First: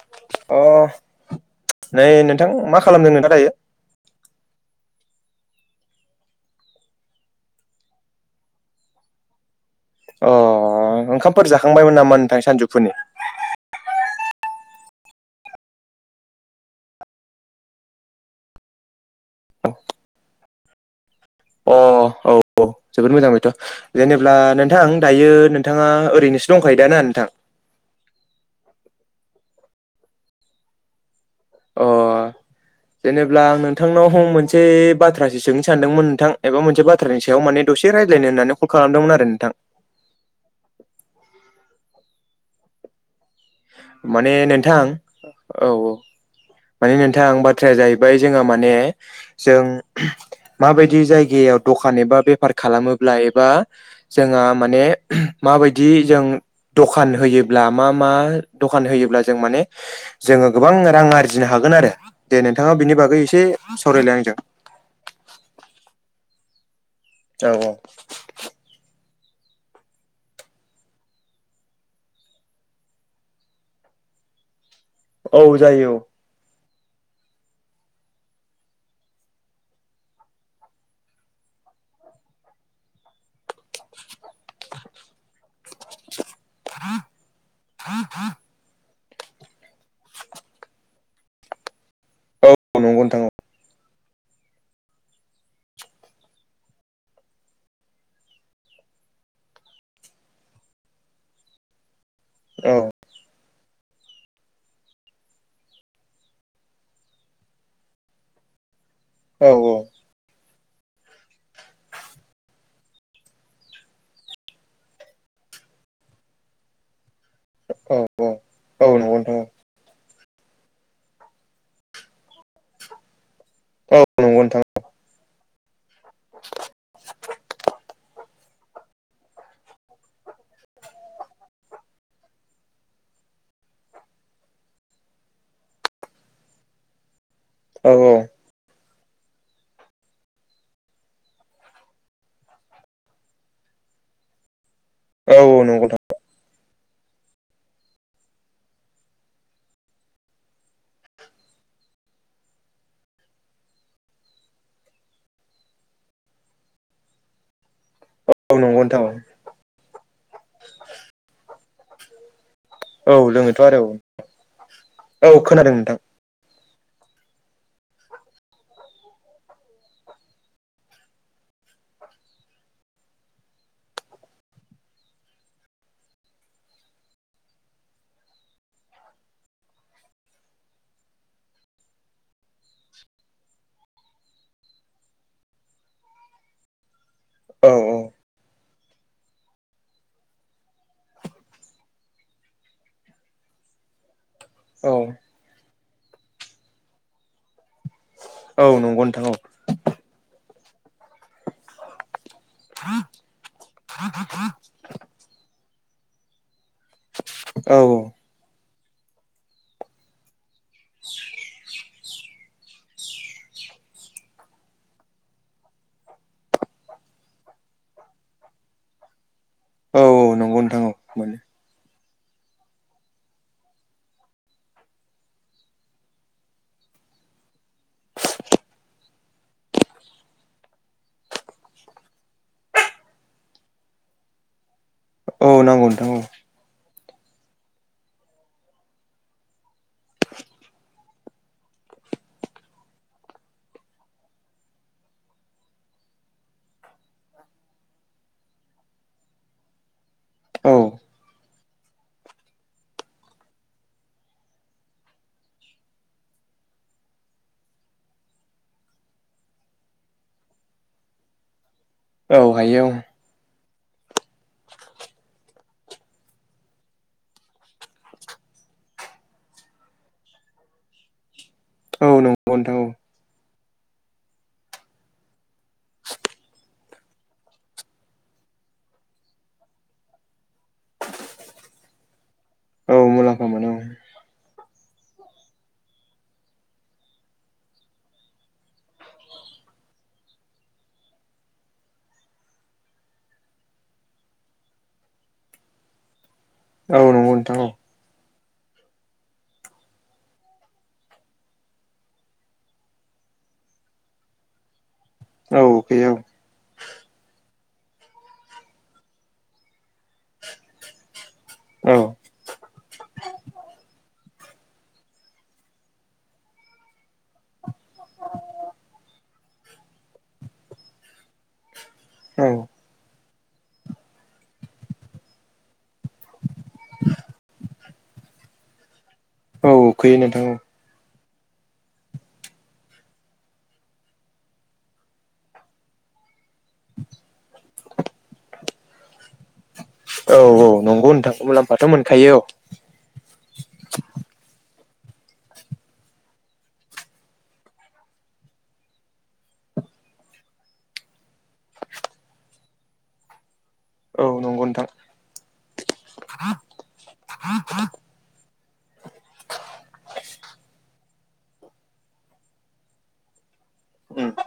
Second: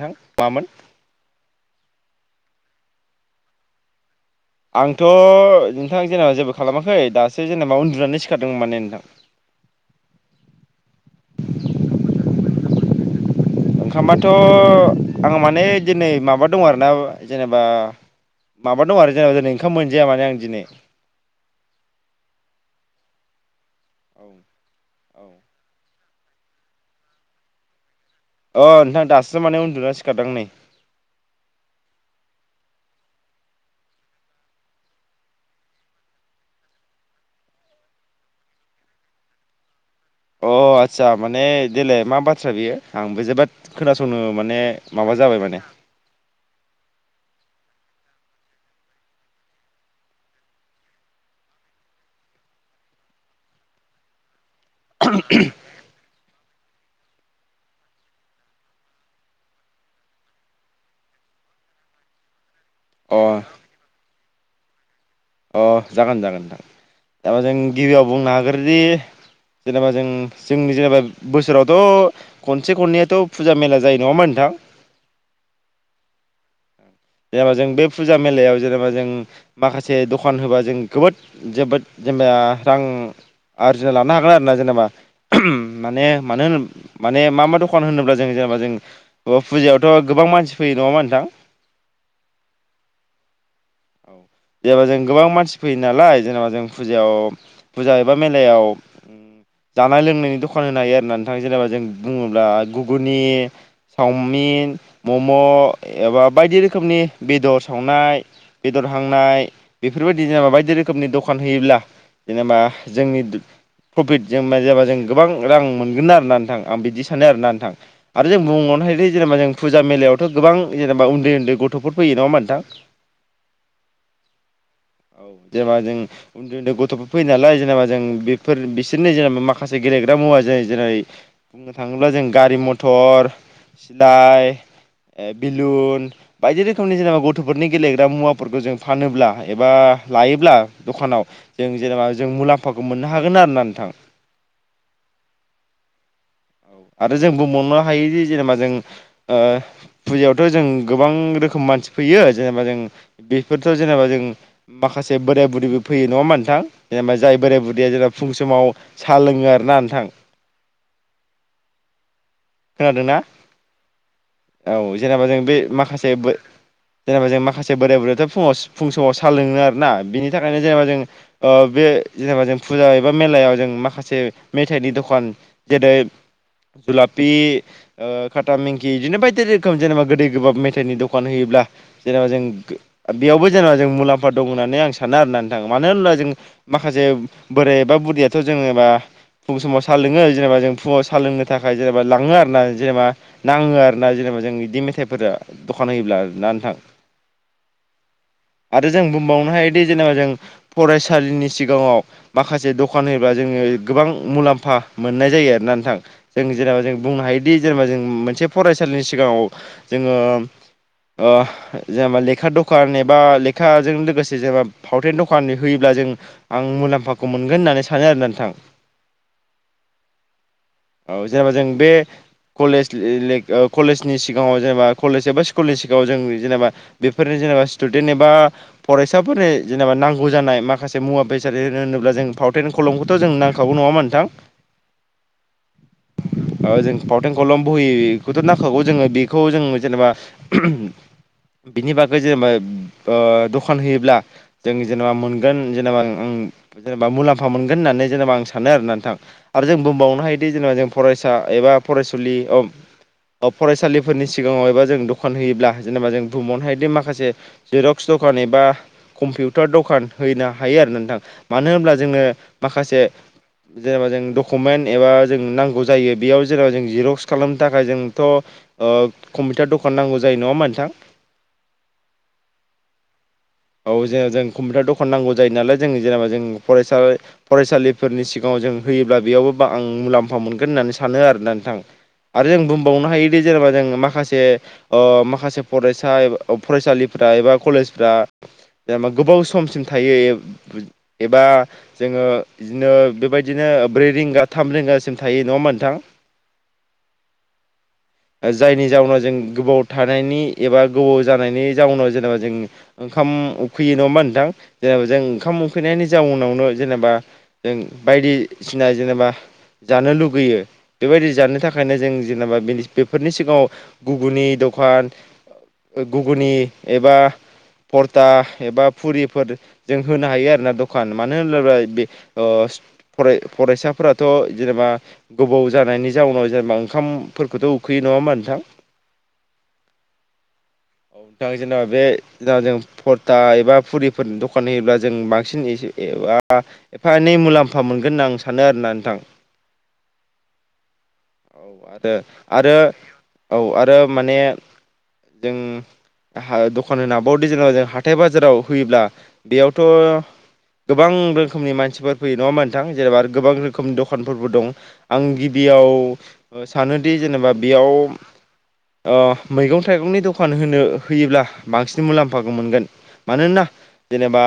नोंथां अ मामोन। नै नोंथां मा खालामदों नोंथां दायो। आंथ' नोंथां जेनेबा जेबो खालामाखै दासो जेनेबा उन्दुनानै सिखारदोंमोन माने नोंथां। [inaudible] अ' ओंखामफोर जाखांबायमोन नामा नोंथां सानजौफुनि ओंखामाथ' आं माने दिनै माबा दं आरोना जेनेबा माबा दं आरो जेनेबा दिनै ओंखाम मोनजाया माने आं दिनै। अ औ औ जोबोद मोजां बेथ' जेनेब्ला नोंथां दायो नोंथांआ ओद ओरैनोसो दंखायो दाना नोंथां? अ नोंथां दासो माने उन्दुना सिखारदां नै। अ'। [inaudible] जेनेबा आं नोंथांनाव हम मोनसे बाथ्रासो सोंनो सानदोंमोन नोंथां एबा मोनसे बाथ्रानि सायाव माने दसे राय ज्लायनो होननानै कल खालामदोंमोन आरो नोंथां। अ आतसा माने देलाय मा बाथ्रा बियो आंबो जोबोद खोनासंनो माने नोंथां माबा जाबाय माने औ औ माने नोंथां बाद बाथ्राया जाहैबाय जोंहा माने जों माबायदि जायगायाव दखान एबा बेफार खालामोब्ला एबा जोंहा माने माबायदि जों दखान होयोब्ला मा मा दखान होयोब्ला जों माने जोङो गोबां रां आरजिनो हागोन आरो दे नों थाङा बिनि अ बागै एसे सावरायलाय आंजों। अ जागोन जागोन नोंथां दा जों औ औ गिबियाव बुंनो हाग्रोदि जेनेबा जों जोंनि जेनेबा बोसोरावथ' खनसे खननैयाथ' फुजा मेला जायो नङा होमबा नोंथां? [unintelligible] औ जायो औ। जेनेबा जों बे फुजा मेलायाव जेनेबा जों माखासे दखान होबा जों गोबोद जोबोद जेनेबा रां आरजिना लानो हागोन आरो ना जेनेबा माने मानो होन माने मा मा दखान होनोब्ला जों जेनेबा जों अ फुजायावथ' गोबां मानसि फैयो नङा होमबा नोंथां? औ नंगौ नोंथां औ। औ। जेनेबा जों गोबां मानसि फैयो नालाय जेनेबा जों फुजायाव फुजा एबा मेलायाव जानाय लोंनायनि दखान होनो हायो आरोना नोंथां जेनेबा जों बुङोब्ला औ गुगुनि सावमिन, मम' एबा बायदि रोखोमनि बेदर सावनाय बेदर हांनाय औ बेफोरबायदि जेन'बा बायदि बायदि रोखोमनि दखान होयोब्ला जेनेबा जोंनि प्रफिट जों मा जाबा जों गोबां रां मोनगोन आरोना नोंथां आं बिदिस सानो आरोना नोंथां औ आरो जों बुंबावनो औ औ हायो जे नंगौ नोंथां जेनेबा जों फुजा मेलायाव थ' गोबां जेनेबा उन्दै उन्दै गथ'फोर फैयो नङा होमबा नोंथां? औ नंगौ नोंथां। जेनेबा जों उन्दै उन्दै गथ'फोर फैयो नालाय जेनेबा जों बिफ फोर बिसोरनि जेनेबा माखासे गेलेग्रा मुवा जाय जेरै बुंनो थाङोब्ला जों गारि मथर सिलाय ओ बेलुन बायदि रोखोमनि जेनेबा गथ'फोरनि औ औ गेलेग्रा मुवाफ फोरखौ जों फानोब्ला एबा लायोब्ला दखानाव जों जेनेबा जों मुलाम्फाखौ मोननो हागोन आरो ना नोंथां। औ नंगौ थां। औ आरो जों बुंबावनो हायोदि जेनेबा जों ओ फुजायावथ' जों गोबां रोखोम मानसि फैयो जेनेबा जों बेफोरथ' जेनेबा जों माखासे बोराय बुरिबो फैयो नङा होमबा नोंथां? जेनेबा जाय बोराय बुरिया जेनेबा फुं औ समाव नंगौ नोंथां औ सा लोङो आरो ना नोंथां। औ खोनादोंना लोङोथ' आरो औ जेनेबा औ जों औ बे खोनादों नोंथां माखासे बो जेनेबा जों माखासे बोराय बुरैआथ' फुङाव फुं समाव सा लोङो आरोना बिनि थाखायनो जेनेबा जों बे जेनेबा जों फुजा एबा मेलायाव जों माखासे मेथाइनि दखान जेरै जुलाब पि ओ खाथा मिंकि बिदिनो बायदि रोखोम जेनेबा गोदै गोबाब मेथाइनि दखान होयोब्ला जेनबा जेनेबा जों गो बेयावबो जेनेबा जों मुलाम्फा दं होननानै आं सानो आरोना नोंथां मानो होनबा जों माखासे औ बोराय एबा औ बुरैयाथ' जेनेबा फुं समाव साहा लोङो जेनेबा जों फुंआव साहा लोंनो थाखाय। जेनेबा लाङो आरोना जेनेबा नाङो आरो ना जेनेबा जों बिदि औ मेथाइफोर दखान होयोब्ला आर ना नोंथां औ आरो नंगौ जों नोंथां औ बुंबावनो हायो। जेनेबा जों फरायसालिनि सिगाङाव माखासे दखान होबा जोङो गोबां मुलाम्फा। मोननाय जायो आरो ना नोंथां। जों जेनेबा जों बुंनो हायोदि औ जेनेबा जों औ मोनसे फरायसालिनि। जेनेबा लेखा दखान एबा लेखाजों लोगोसे जेनेबा फावथेन दखान होयोब्ला। जों आं मुलाम्फाखौ मोनगोन होननानै सानो आरो नोंथां। औ औ नंगौ नोंथां औ। औ मोनो जेनेबा जों बे। कलेज कलेजनि सिगाङाव जेनेबा कलेज एबा स्कुलनि सिगाङाव जों जेनेबा बेफोरनि जेनेबा स्टुडेन्ट एबा फरायसाफोरनि जेनेबा नांगौ जानाय माखासे मुवा बेसाद होनोब्ला जों। फावउटेन खलमखौथ' जों नांखागौ नङा ओमबा नोंथां। औ नांगौ नोंथां। जों फावथें कलम बोहि। बिनि बागै जेनेबा दखान होयोब्ला जों जेनेबा मोनगोन जेनेबा। जेनेबा मुलाम्फ मोनगोन होननानै जेनेबा आं सानो आरो नोंथां आरो जों बुंबावनो हायो। बि जेनेबा जों फरायसा एबा फरायसुलियाव। अ फरायसालिफोरनि सिगाङाव एबा जों दखान होयोब्ला जेनेबा जों बुबावनो हायदि माखासे जिरक्स द। दखान एबा कम्पिउटार दखान होनो हायो आरो नोंथां। मानो होनब्ला। जोंङो औ हायो माखासे जेनेबा जों दकमेन एबा। जोंनों नांगौ जायो बेयाव जेने बा जों जेरकस खालामनो थाखाय जों कमपिउटार दखान नांगौ जायो। नङा ओमबा नोंथां औ नंगौ नोंथां औ जेनबा जों कम्पिउटार दखान नांगौ जायो नालाय जों जेनेबा जों फसा फरायसालिफोरनि सिगाङाव। जों होयोब्ला बेयावबो आं मुलाम्फा मोनगोन होननानै सानो आरोना नोंथां। आरो जों औ बुंबावनो हायोदि मुलाम्फा जेनेबा मोनो जों माखासे ओ माखासे फरायसा फरायसालिफोर। एबा कलेजफ्रा। जेनेबा गोबाव समसिम थायो एबा जोङो बिदिनो बेबायदिनो ब्रै रिंगा थाम रिंगासिम थायो नङा ओमबा नोंथां। औ नंगौ नोंथां औ जायनि जाउनाव जों गोबाव थानायनि एबा गोबाव जानायनि जाउनाव जेनेबा जों ओंखाम उखैयो नङा नोंथां जेनेबा जों ओंखाम औ उखैनायनि उखैयो जाउनावनो। जेनेबा जों बायदिसिना जेनेबा जानो लुगैयो बेबायदि जानो थाखायनो औ जों जेनेबा बेफोरनि सिगाङाव गुबुननि दं। दखान गुगनि एबा। परथा एबा फुरिफोर जों होनो हायो आरोना दखान मानो होनोब्ला बे। औ राय फरायसाफोराथ' जेनेबा गोबाव जानायनि जाउनाव जेनेबा ओंखामफोरखौथ' उखाै। उखैयो नङा होमबा नोंथां। औ खैयो नोंथां औ। औ नोंथाङ जेनेबा बे जेना जों [unintelligible] फरथा एबा फुरिफोरनि दखान होयोब्ला जों बांसिन ए एबा एफा एनै मुलाम्फा मोनव मोनगोन होनना आं सानो आरोना नोंथां। औ औ नंगौ। नोंथां औ मुलाम्फाथ' आरो मोनखायो औ। आरो औ आरो माने जों दखान होनाबावदो जेन जों हाथाय बाजाराव होयोब्ला बेयावथ' गोबां रोखोमनि मानसिफोर फैयो नङा ओमबा नोंथां जेनेबा आरो गोबां रोखोमनि औ दखानफोरबो नंगौ दं नोंथां आं गिबि याव सानोदि जेनेबा बेयाव अ मैगं थाइगंनि दखान होनो होयोब्ला बांसिन मुलाम्फाखौ मोनगोन। मानोना उम जेनेबा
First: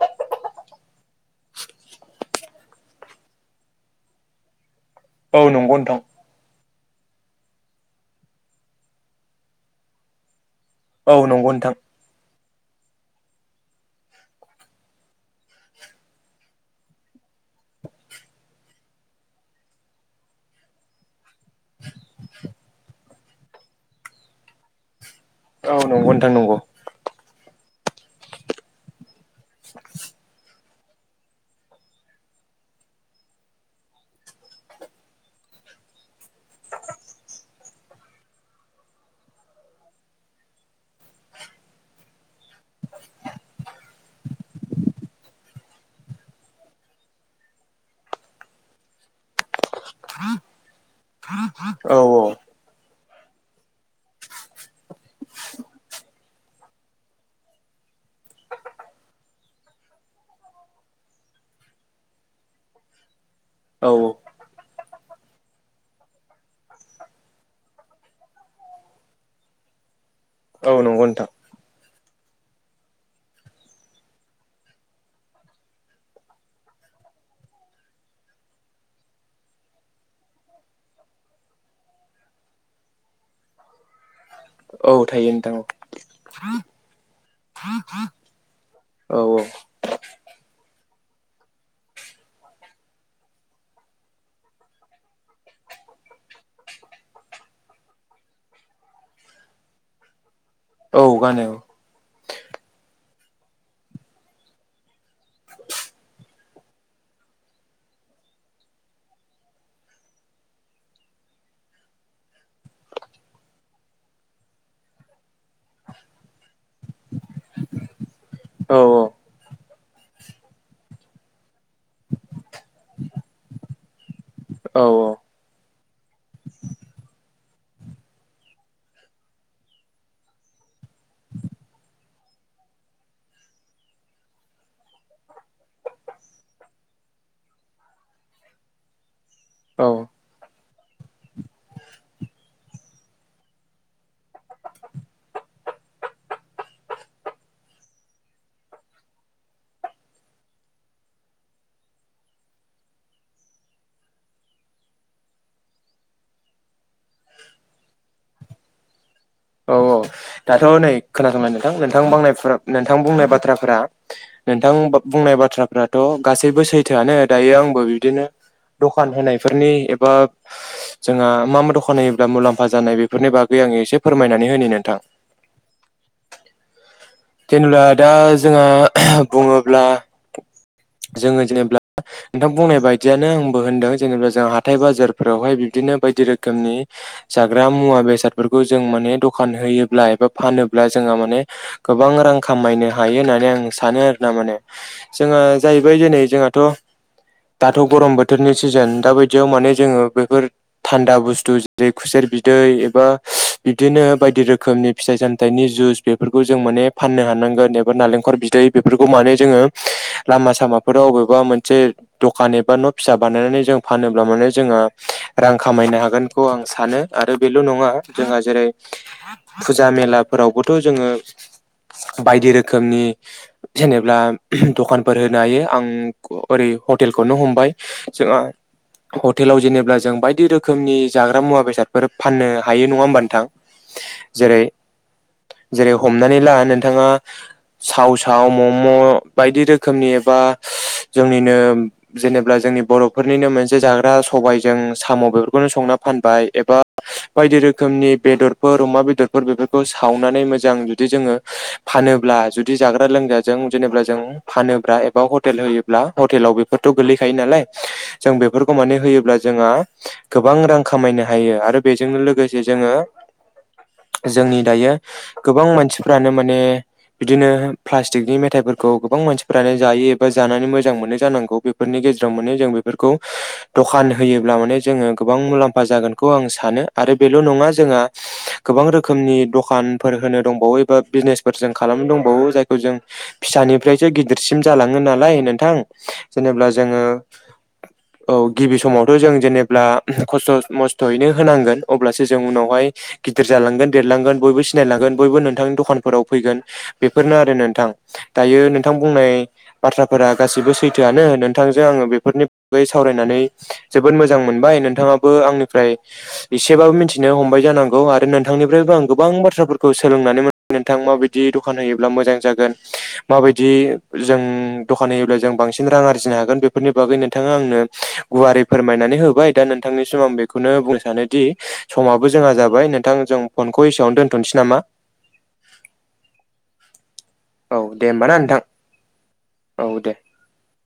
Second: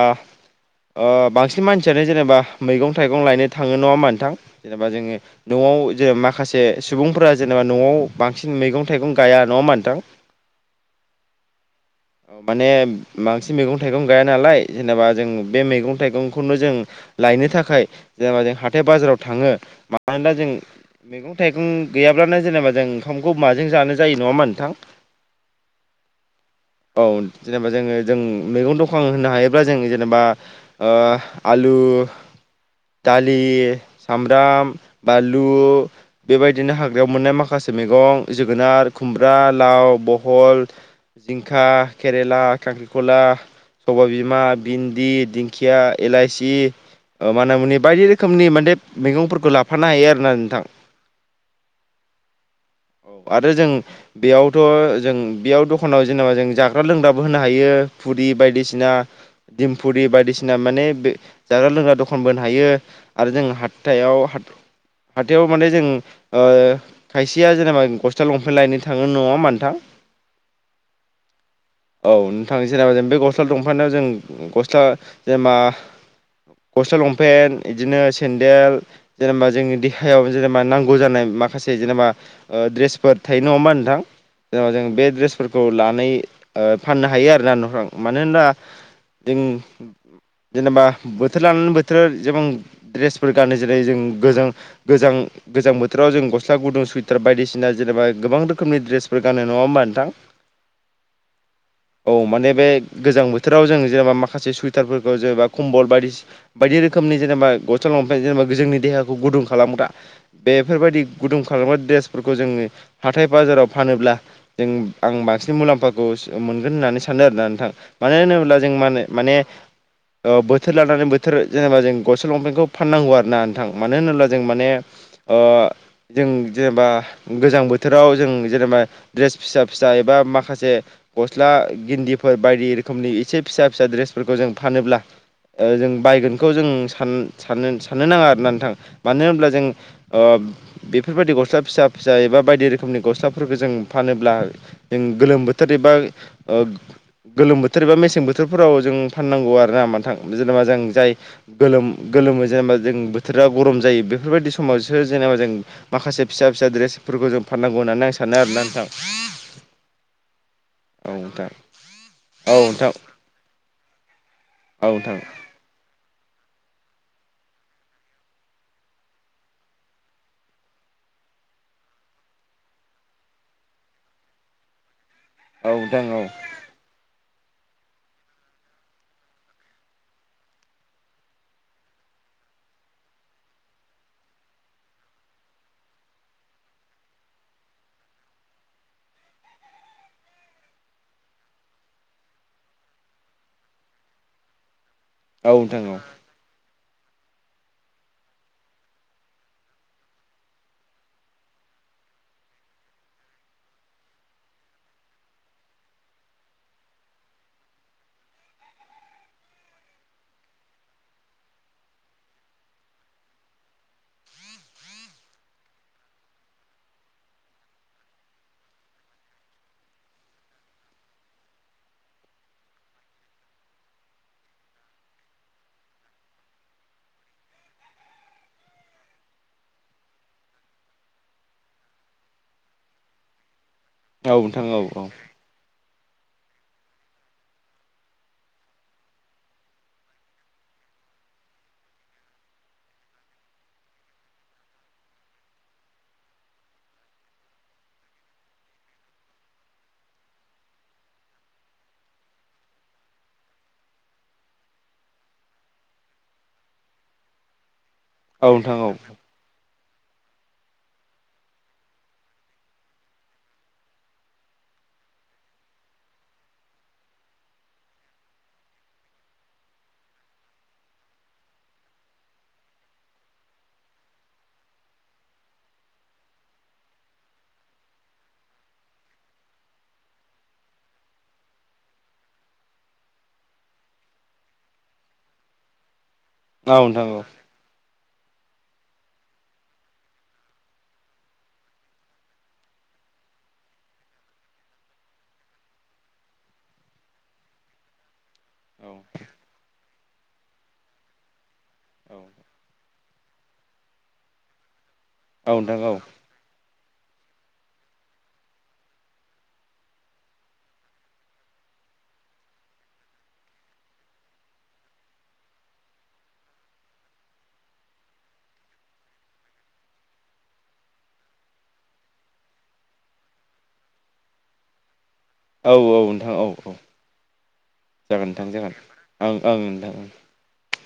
बांसिन मानसियानो जेनेबा मैगं थाइगं लायनो थाङो नङा होनबा नोंथां जेनेबा जोङो औ द नंगौ न'आव नोंथां ज माखासे सुबुंफोरा जेनेबा न'आव बांसिन मैगं थाइगं गाया नङा होनबा नोंथां? [inaudible] औ नंगौ नोंथां। माने बांसिन मैगं थाइगं गाया नालाय जेनेबा जों बे मैगं थाइगंखौनो जों लायनो थाखाय जेनेबा जों हाथाय बाजाराव थाङो मानोना जों मैगं थाइगं गैयाब्लानो जेनेबा जों ओंखामखौ माजों जानो जायो नङा होनबा नोंथां? औ नोंथां नंगौ नंगौ औ जेनेबा जोङो जों मैगं दखान होनो हायोब्ला जों जेनेबा ओ आलु दालि सामब्राम बनलु बेबायदिनो हाग्रायाव मोननाय माखासे मैगं जोगोनार खुमब्रा लाव बहल जिंखा केरेला खांख्रिखला सबाय बिमा भिन्दि दिंखिया इलाइसि माना मनि बायदि रोखोमनि माने मैगंफोरखौ लाफानो हायो आरोना नोंथां। औ औ औ आरो जों बेयावथ' जों बेयाव दखानाव जेनेबा जों जाग्रा लोंग्रा बो होनो हायो फुरि बायदिसि दिम फुरि बायदिसिना मने जाग्रा लोंग्रा दखनफो बो हायो आरो जों हाथ औ थायाव हाथ हाथायाव माने जों ओ खायसेया जेनेबा गस्ला लंफेन्ट लायनो थाङो नङा होनबा नोंंथां? [inaudible] औ नंगौ नोंथां। औ नोंथां जेनेबा जों बे गस्ला दंफानायाव जों गस्ला जेनेबा गस्ला लंपेन्ट बिदिनो सेन्देल जेनेबा जोंनि देहायाव जेनेबा नांगौ जानाय माखासे जेनेबा दड्रेसफोर थायो नङा होमबा नोंथां? जेन जों औ बे थायो नोंथां ड्रेसफोरखौ लानाय फाननो हायो आरो ना न'फ्राव मानो होनबा औ औ जों औ जेनेबा बोथोर लानानै बोथोरा जेबां द्रेसफोर गानो जेरै जों गोजों गोजां गोजां बोथोराव जों गस्ला गुदुं सुइथार बायदिसिना जेनेबा गोबां रोखोमनि ड्रेसफोर गानो नङा होमबा नोंथां? औ गानो। औ माने बे गोजां बोथोराव जों जेनेबा माखासे सुइटारफोरखौ जेनेबा कम्बल बायदिसि बायदि रो रोखोमनि जेनेबा गस्ला लंफेन्ट जेनेबा जोंनि देहाखौ गुदुं खालामग्रा बेफोरबायदि गुदुं खालामग्रा द्रेसफोरखौ जोङो हाथाय बाजाराव फानोब्ला जों आं बांसिन मुलाम्फा खौमोनगोन होननानै सानो आरोना नोंथां मानो होनोब्ला जों औ माने बोथोर लानानै बोथोर जेनेबा जों गसल लंफेन्टखौ फाननांगौ आरो ना नोंथां मानो होनोब्ला जों माने औ ओ जों जेनेबा गोजां बोथोराव जों जेनेबा दड्रेस फिसा फिसा एबा माखासे गस्ला गिन्दिफोर बायदि रोखोमनि एसे फिसा फिसा द्रेसफोरखौ जों फानोब्ला जों बायगोनखौ जों सान सान साननो नाङा आरोना नोंथां मानो होनोब्ला जों औ ओ बेफोरबायदि गस्ला फिसा फिसा एबा बायदि रोखोमनि गस्लाफोरखौ जों फानोब्ला जों गोलोम बोथ बोथोर एबा गोलोम बोथोर एबा मेसें बोथोरफोराव जों फाननांगौ आरो ना नोंथां जेनेबा जों जाय गोलोम गोलोमो जेनेबा जों बोथोरा गरम जायो बेफोरबायदि समावसो जेनेबा जों माखासे फिसा फिसा दड्रेसफोरखौ जों फाननांगौ होननानै आं सानो आरोना नोंथां। औ औ दाथ' नै खोनासंलाय नोंथां नोंथां बांनायफुरा नोंथां बुंनाय बाथ्राफोरा नोंथां औ बुंनाय बाथ्राफ्राथ' गासैबो सैथोआनो दायो आंबो बिदिनो दखान होनायफोरनि एबा जोंहा मा मा दखान होयोब्ला मुलाम्फा जानाय बेफोरनि बागै आं एसे फोरमायनानै होेनि नोंथां। औ दां औ। जेनेबा दा जोङो बुङोब्ला जोङो जेनेबा नोंथां बुंनाय बायदियानो आंबो होनदों जेनेबा जों हाथाय बाजारफोरावहाय बिदिनो बायदि रोखोमनि जाग्रा मुवा बेसादफोरखौ जों माने दखान होयोब्ला एबा फानो होनजोङो माने गोबां रां खामायनो हायो होननानै आं सानो आरो ना माने जोंहा नोंथां औ जाहैबाय दिनै जोंहाथ' [inaudible] दाथ' गरम बोथोरनि सिजोन दा बायदियाव माने जोङो बेफोर थान्दा बुस्थु जेरै खुसेर बिदै दै एबा बिब्दिनो बायदि रोखोमनि फिथाइ सामथायनि जुस बेफोरखौ जों माने फाननो हानांगोन एबा नारेंकल बिदै बेफोरखौ माने जोङो लामा सामाफोराव वबेबा मोनसे दखान एबा न' फिसा बानायनानै जों फानोब्ला माने जोंहा रां खामायनो हागोनखौ आं सानो आरो बेल' नङा जोंहा जेरै फुजा मेलाफोरावबोथ' जोङो [inaudible] बायदि रोखोमनि जेनेबा दखानफोर होनो हायो आं ओरै हटेल ल खौनो हमबाय जोंङो हटेलाव जेनेब्ला जों बायदि रोखोमनि जाग्रा मुवा बेसादफोर फाननो हायो नङा होमबा नोंथां। औ जेरै नोंथां औ औ जेरै हमनानै ला नोंथाङा साव साव मम' बायदि रोखोमनि एबा जोंनिनो जेनेब्ला जों जोंनि बर'फोरनिनो मोनसे जाग्रा सबायजों साम' बेफोरखौनो संना फानबाय एबा बायदि रोखोम रोखोमनि बेदरफोर अमा बेदरफोर बेफोरखौ सावनानै मोजां ज जुदि जोङो फानोब्ला जुदि जाग्रा लोंग्राजों जेनेबा जों फानोब्ला एबा हटेल होयोब्ला हटेलाव बेफोरथ' गोलैखायो नालाय जों औ बेफोरखौ नोंथां औ माने होयोब्ला जोंहा गोबां रां खामायनो हायो आरो बेजोंनो लोगोसे जोङो जोंनि दायो गोबां मानसिफ्रानो माने बिदिनो प्लास्टिकनि मेथाइफोरखौ गोबां मानसिफोरानो जायो एबा जानानै मोजां मोनो जानांगौ बेफोरनि गेजेराव माने जों बेफोरखौ दखान होयोब्ला माने जोङो गोबां मुलाम्फा जागोनखौ आं सानो आरो आरो बेल' नङा जोंहा गोबां रोखोमनि दखानफोर होनो दंबावो बा बिजनेसफोर जों खालामनो दंबावो जायखौ जों फिसानिफ्रायसो गिदिरसिम जालाङो नालाय नोंथां जेनेबा औ जोङो नोंथां औ गिबि समावथ' जों जेनेब्ला खस्थ' मस्थ'यैनो होनांगोन अब्लासो जों उनावहाय गिदिर जालांगोन देरलांगोन बयबो सिनायलांगोन बयबो नोंथांनि द दखानफोराव फैगोन बेफोरनो आरो नोंथां दायो औ नोंथां बुंनाय बाथ्राफोरा गासिबो स सैथोआनो नोंथांजों आंङो औ बेफोरनि बैगै सावरायनानै जोबोद मोजां मोनबाय नोथांआबो औ नोंथां आंनिफ्राय औ एसेबाबो मिथि मिथिनो हमबाय जानांगौ आरो नोंथांनिफ्रायबो आं गोबां बाथ्राफोरखौ सोलोंनानै मोनो। नोंथां माबायदि दखान होयोब्ला मोजां जागोन माबायदि जों दखान होयोब्ला जों बांसिन रां आरजिनो हागोन बेफोरनि बागै नोंथाङा आंनो गुवारै फोरमायनानै होबाय दा नोंथांनि सम आं बेखौ बेखौनो बुंनो सानोदि समाबो जोंहा जाबाय नोंथां जों फनखौ एसेआवनो दोन्थ'नोसै नामा औ औ नोंथां औ औ। औ दे होमबा जागोन ना नोंथां जागोन नोंथांं औ औ।